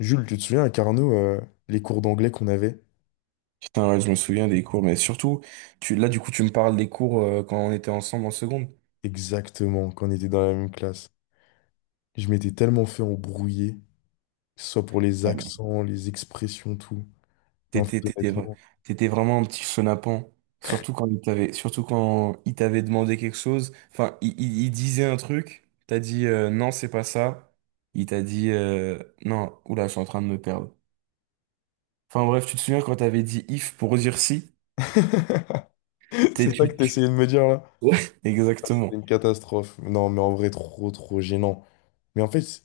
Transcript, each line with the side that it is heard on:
left: Jules, tu te souviens à Carnot, les cours d'anglais qu'on avait?
right: Putain, ouais, je me souviens des cours, mais surtout, tu, là, du coup, tu me parles des cours quand on était ensemble en seconde.
left: Exactement, quand on était dans la même classe. Je m'étais tellement fait embrouiller, que ce soit pour les
right: Ouais, mais
left: accents, les expressions, tout. Mais en fait,
right: T'étais, t'étais, vra-
left: honnêtement,
right: t'étais vraiment un petit chenapan. Surtout quand il t'avait demandé quelque chose. Enfin, il disait un truc, t'as dit non, c'est pas ça. Il t'a dit non, oula, je suis en train de me perdre. Enfin bref, tu te souviens quand t'avais dit if pour dire si? T'es,
left: c'est ça que
right: tu,
left: tu
right: tu-
left: essayais de me dire là? Ah, c'était
right: Exactement.
left: une catastrophe. Non, mais en vrai, trop, trop gênant. Mais en fait,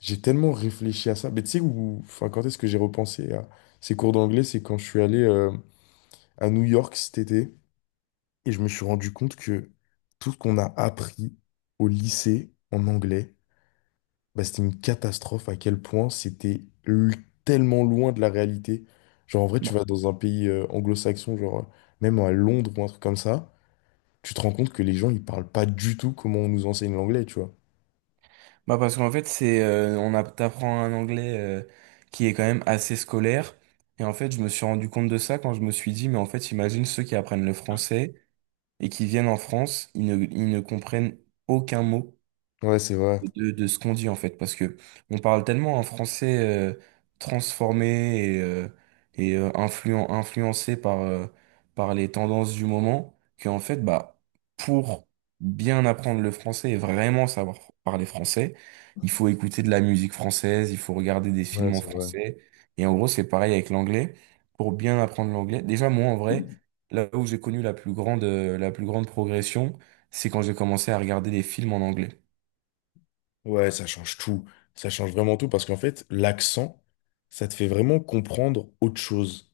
left: j'ai tellement réfléchi à ça. Mais tu sais, où... enfin, quand est-ce que j'ai repensé à ces cours d'anglais? C'est quand je suis allé à New York cet été. Et je me suis rendu compte que tout ce qu'on a appris au lycée en anglais, bah, c'était une catastrophe à quel point tellement loin de la réalité. Genre, en vrai, tu
right: Bah,
left: vas dans un pays anglo-saxon, genre même à Londres ou un truc comme ça, tu te rends compte que les gens, ils parlent pas du tout comment on nous enseigne l'anglais, tu vois.
right: Bah parce qu'en fait c'est on a t'apprends un anglais qui est quand même assez scolaire, et en fait je me suis rendu compte de ça quand je me suis dit mais en fait imagine ceux qui apprennent le français et qui viennent en France, ils ne comprennent aucun mot
left: Ouais, c'est vrai.
right: de ce qu'on dit en fait, parce que on parle tellement un français transformé et influencé par les tendances du moment, qu'en fait, bah, pour bien apprendre le français et vraiment savoir parler français, il faut écouter de la musique française, il faut regarder des
left: Ouais,
right: films en
left: c'est vrai.
right: français, et en gros, c'est pareil avec l'anglais. Pour bien apprendre l'anglais, déjà moi en vrai, là où j'ai connu la plus grande progression, c'est quand j'ai commencé à regarder des films en anglais.
left: Ouais, ça change tout. Ça change vraiment tout parce qu'en fait, l'accent, ça te fait vraiment comprendre autre chose.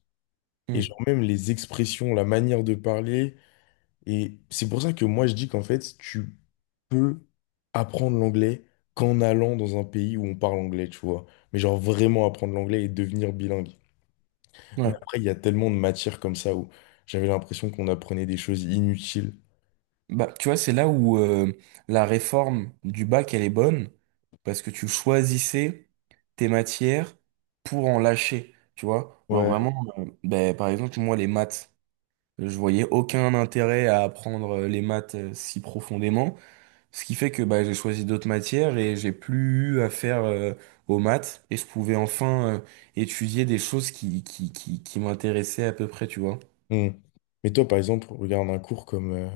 left: Et
right: Mm.
left: genre, même les expressions, la manière de parler. Et c'est pour ça que moi je dis qu'en fait, tu peux apprendre l'anglais qu'en allant dans un pays où on parle anglais, tu vois. Mais genre vraiment apprendre l'anglais et devenir bilingue. Mais
right: Ouais.
left: après, il y a tellement de matières comme ça où j'avais l'impression qu'on apprenait des choses inutiles.
right: Bah, tu vois, c'est là où la réforme du bac, elle est bonne, parce que tu choisissais tes matières pour en lâcher, tu vois. Genre
left: Ouais.
right: vraiment, ben, par exemple, moi, les maths, je voyais aucun intérêt à apprendre les maths si profondément, ce qui fait que bah, j'ai choisi d'autres matières et j'ai plus eu à faire aux maths, et je pouvais enfin étudier des choses qui m'intéressaient à peu près, tu vois.
left: Hmm. Mais toi, par exemple, regarde un cours comme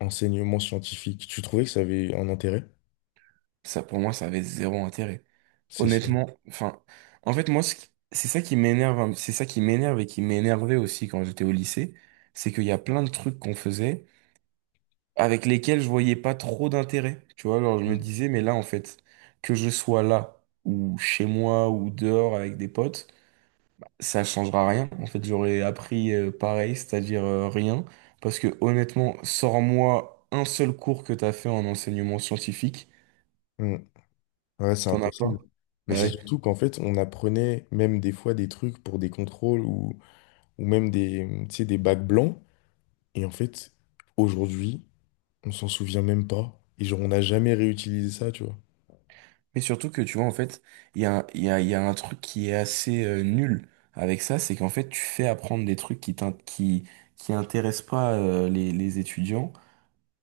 left: enseignement scientifique. Tu trouvais que ça avait un intérêt?
right: Ça, pour moi, ça avait zéro intérêt.
left: C'est ça.
right: Honnêtement, enfin, en fait, moi, c'est ça qui m'énerve, c'est ça qui m'énerve et qui m'énervait aussi quand j'étais au lycée, c'est qu'il y a plein de trucs qu'on faisait avec lesquels je voyais pas trop d'intérêt. Tu vois, alors je me
left: Mm.
right: disais, mais là, en fait, que je sois là, ou chez moi, ou dehors avec des potes, ça changera rien. En fait, j'aurais appris pareil, c'est-à-dire rien. Parce que honnêtement, sors-moi un seul cours que t'as fait en enseignement scientifique,
left: Mm. Ouais, c'est
right: t'en as pas.
left: impossible.
right: Ah,
left: Mais c'est
right: ouais.
left: surtout qu'en fait, on apprenait même des fois des trucs pour des contrôles ou même des, tu sais, des bacs blancs. Et en fait, aujourd'hui, on s'en souvient même pas. Et genre, on n'a jamais réutilisé ça, tu vois.
right: Mais surtout que tu vois, en fait, il y a un truc qui est assez nul avec ça, c'est qu'en fait, tu fais apprendre des trucs qui intéressent pas les étudiants.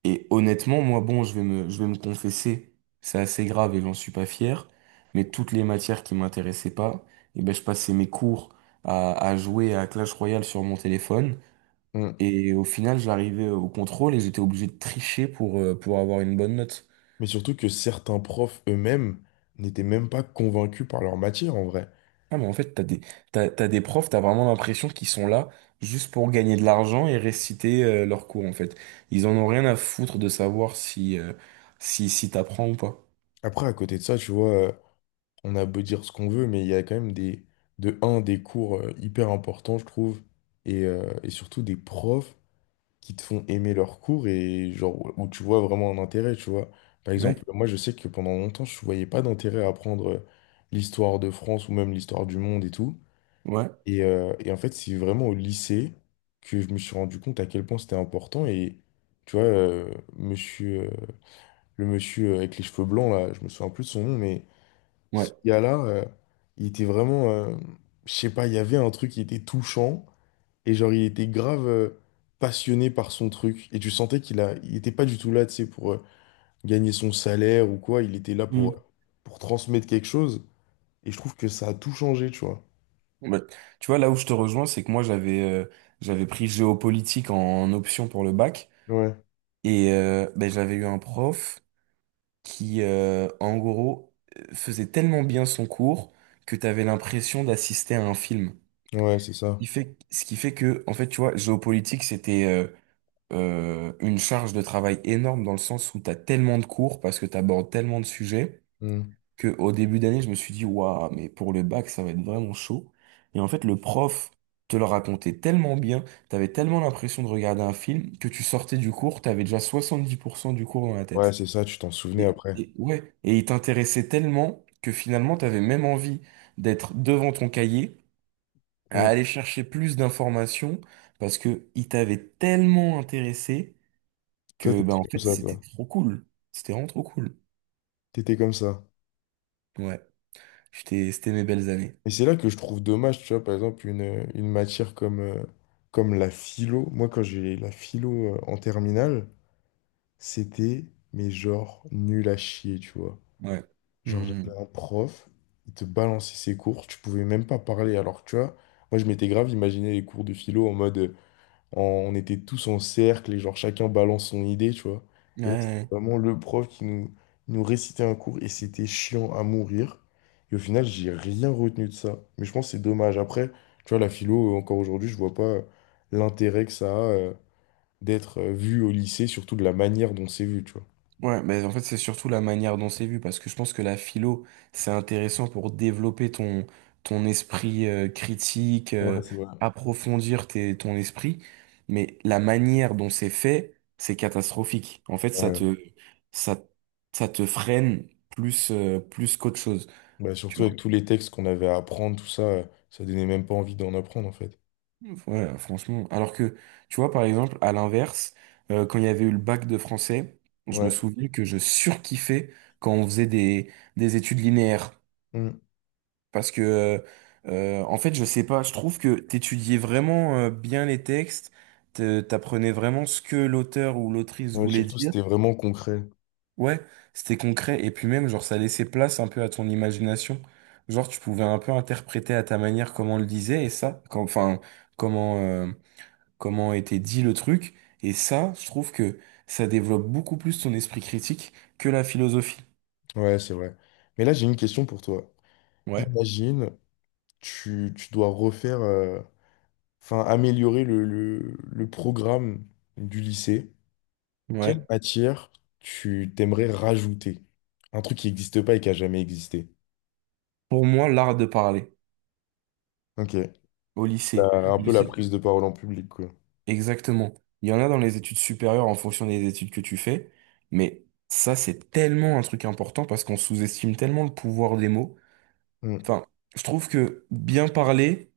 right: Et honnêtement, moi, bon, je vais me confesser, c'est assez grave et j'en suis pas fier, mais toutes les matières qui m'intéressaient pas, et ben, je passais mes cours à jouer à Clash Royale sur mon téléphone.
left: Mm.
right: Et au final, j'arrivais au contrôle et j'étais obligé de tricher pour avoir une bonne note.
left: Mais surtout que certains profs eux-mêmes n'étaient même pas convaincus par leur matière, en vrai.
right: Ah, mais en fait, t'as des profs, t'as vraiment l'impression qu'ils sont là juste pour gagner de l'argent et réciter leurs cours, en fait. Ils en ont rien à foutre de savoir si t'apprends ou pas.
left: Après, à côté de ça, tu vois, on a beau dire ce qu'on veut, mais il y a quand même des, de un, des cours hyper importants, je trouve, et surtout des profs qui te font aimer leur cours et genre où où tu vois vraiment un intérêt, tu vois. Par exemple,
right: Ouais,
left: moi je sais que pendant longtemps, je voyais pas d'intérêt à apprendre l'histoire de France ou même l'histoire du monde et tout.
right: ouais,
left: Et en fait, c'est vraiment au lycée que je me suis rendu compte à quel point c'était important. Et tu vois, monsieur, le monsieur avec les cheveux blancs, là, je me souviens plus de son nom, mais ce
right: ouais.
left: gars-là, il était vraiment, je sais pas, il y avait un truc qui était touchant. Et genre, il était grave passionné par son truc. Et tu sentais il était pas du tout là, tu sais, pour gagner son salaire ou quoi. Il était là
right: Hmm.
left: pour transmettre quelque chose. Et je trouve que ça a tout changé, tu vois.
right: Bah, tu vois, là où je te rejoins, c'est que moi, j'avais pris géopolitique en option pour le bac.
left: Ouais,
right: Et ben, j'avais eu un prof en gros, faisait tellement bien son cours que t'avais l'impression d'assister à un film.
left: ouais, c'est ça.
right: Ce qui fait que, en fait, tu vois, géopolitique, c'était une charge de travail énorme dans le sens où t'as tellement de cours parce que t'abordes tellement de sujets
left: Mm.
right: que au début d'année, je me suis dit, waouh, mais pour le bac, ça va être vraiment chaud. Et en fait, le prof te le racontait tellement bien, t'avais tellement l'impression de regarder un film que tu sortais du cours, t'avais déjà 70% du cours dans la
left: Ouais,
right: tête.
left: c'est ça, tu t'en souvenais
right: Et,
left: après.
right: et ouais, et il t'intéressait tellement que finalement, t'avais même envie d'être devant ton cahier à
left: Mm.
right: aller chercher plus d'informations parce que il t'avait tellement intéressé
left: Toi,
right: que ben en
left: t'étais comme
right: fait
left: ça,
right: c'était
left: toi.
right: trop cool. C'était vraiment trop cool.
left: T'étais comme ça.
right: Ouais. J'étais, c'était mes belles années.
left: Et c'est là que je trouve dommage, tu vois, par exemple, une matière comme, comme la philo. Moi, quand j'ai la philo en terminale, c'était, mais genre, nul à chier, tu vois.
right: Ouais.
left: Genre,
right: Hmm.
left: j'avais un prof, il te balançait ses cours, tu pouvais même pas parler. Alors, que, tu vois, moi, je m'étais grave imaginé les cours de philo en mode, on était tous en cercle et genre, chacun balance son idée, tu vois.
right: Ouais,
left: Et là, c'était
right: ouais.
left: vraiment le prof qui nous récitait un cours et c'était chiant à mourir. Et au final, j'ai rien retenu de ça. Mais je pense que c'est dommage. Après, tu vois, la philo, encore aujourd'hui, je vois pas l'intérêt que ça a d'être vu au lycée, surtout de la manière dont c'est vu, tu vois.
right: Ouais, mais en fait, c'est surtout la manière dont c'est vu, parce que je pense que la philo, c'est intéressant pour développer ton esprit critique,
left: Ouais, c'est vrai.
right: approfondir ton esprit, mais la manière dont c'est fait, c'est catastrophique. En fait,
left: Ouais.
right: ça, ça te freine plus qu'autre chose,
left: Bah,
right: tu
left: surtout
right: vois.
left: avec tous les textes qu'on avait à apprendre, tout ça, ça donnait même pas envie d'en apprendre en fait.
right: Ouais, franchement. Alors que, tu vois, par exemple, à l'inverse, quand il y avait eu le bac de français, je me
left: Ouais.
right: souviens que je surkiffais quand on faisait des études linéaires.
left: Mm.
right: Parce que, euh, En fait, je sais pas, je trouve que t'étudiais vraiment bien les textes, t'apprenais vraiment ce que l'auteur ou l'autrice
left: Ouais,
right: voulait
left: surtout
right: dire.
left: c'était vraiment concret.
right: Ouais, c'était concret. Et puis même, genre, ça laissait place un peu à ton imagination. Genre, tu pouvais un peu interpréter à ta manière comment on le disait et ça, enfin, comment, euh, comment était dit le truc. Et ça, je trouve que ça développe beaucoup plus ton esprit critique que la philosophie.
left: Ouais, c'est vrai. Mais là, j'ai une question pour toi.
right: Ouais,
left: Imagine, tu dois refaire, enfin améliorer le programme du lycée. Quelle
right: ouais.
left: matière tu t'aimerais rajouter? Un truc qui n'existe pas et qui a jamais existé.
right: Pour moi, l'art de parler
left: Ok.
right: au lycée.
left: La- un peu la prise de parole en public, quoi.
right: Exactement. Il y en a dans les études supérieures en fonction des études que tu fais, mais ça, c'est tellement un truc important parce qu'on sous-estime tellement le pouvoir des mots.
left: Mm.
right: Enfin, je trouve que bien parler,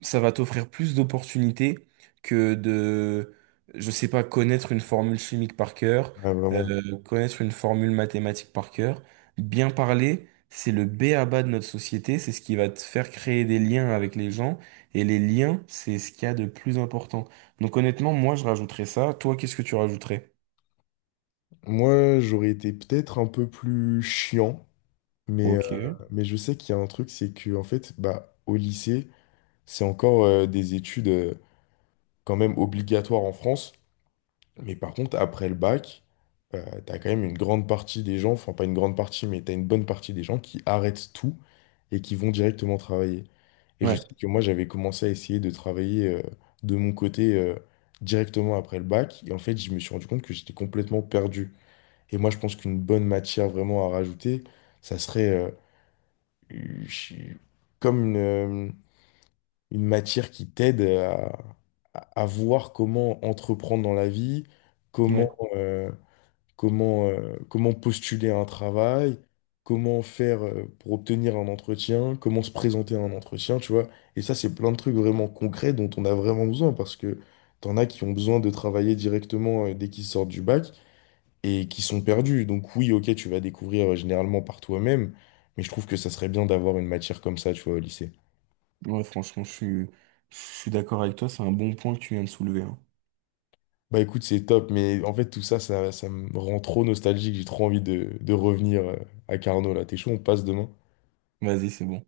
right: ça va t'offrir plus d'opportunités que de, je sais pas, connaître une formule chimique par cœur,
left: Ouais, vraiment.
right: connaître une formule mathématique par cœur. Bien parler, c'est le b.a.-ba de notre société, c'est ce qui va te faire créer des liens avec les gens, et les liens, c'est ce qu'il y a de plus important. Donc honnêtement, moi, je rajouterais ça. Toi, qu'est-ce que tu rajouterais?
left: Moi, j'aurais été peut-être un peu plus chiant. Mais, euh,
right: Ok.
left: mais je sais qu'il y a un truc, c'est que en fait, bah, au lycée, c'est encore des études quand même obligatoires en France. Mais par contre, après le bac, t'as quand même une grande partie des gens, enfin pas une grande partie, mais t'as une bonne partie des gens qui arrêtent tout et qui vont directement travailler. Et je
right: Ouais,
left: sais que moi, j'avais commencé à essayer de travailler de mon côté directement après le bac. Et en fait, je me suis rendu compte que j'étais complètement perdu. Et moi, je pense qu'une bonne matière vraiment à rajouter, ça serait je comme une matière qui t'aide à, à voir comment entreprendre dans la vie,
right: ouais,
left: comment, comment postuler à un travail, comment faire pour obtenir un entretien, comment se présenter à un entretien, tu vois. Et ça, c'est plein de trucs vraiment concrets dont on a vraiment besoin parce que t'en as qui ont besoin de travailler directement dès qu'ils sortent du bac et qui sont perdus. Donc oui, ok, tu vas découvrir généralement par toi-même, mais je trouve que ça serait bien d'avoir une matière comme ça, tu vois, au lycée.
right: ouais, franchement, je suis d'accord avec toi, c'est un bon point que tu viens de soulever, hein.
left: Bah écoute, c'est top, mais en fait tout ça, ça me rend trop nostalgique, j'ai trop envie de revenir à Carnot là. T'es chaud, on passe demain?
right: Vas-y, c'est bon.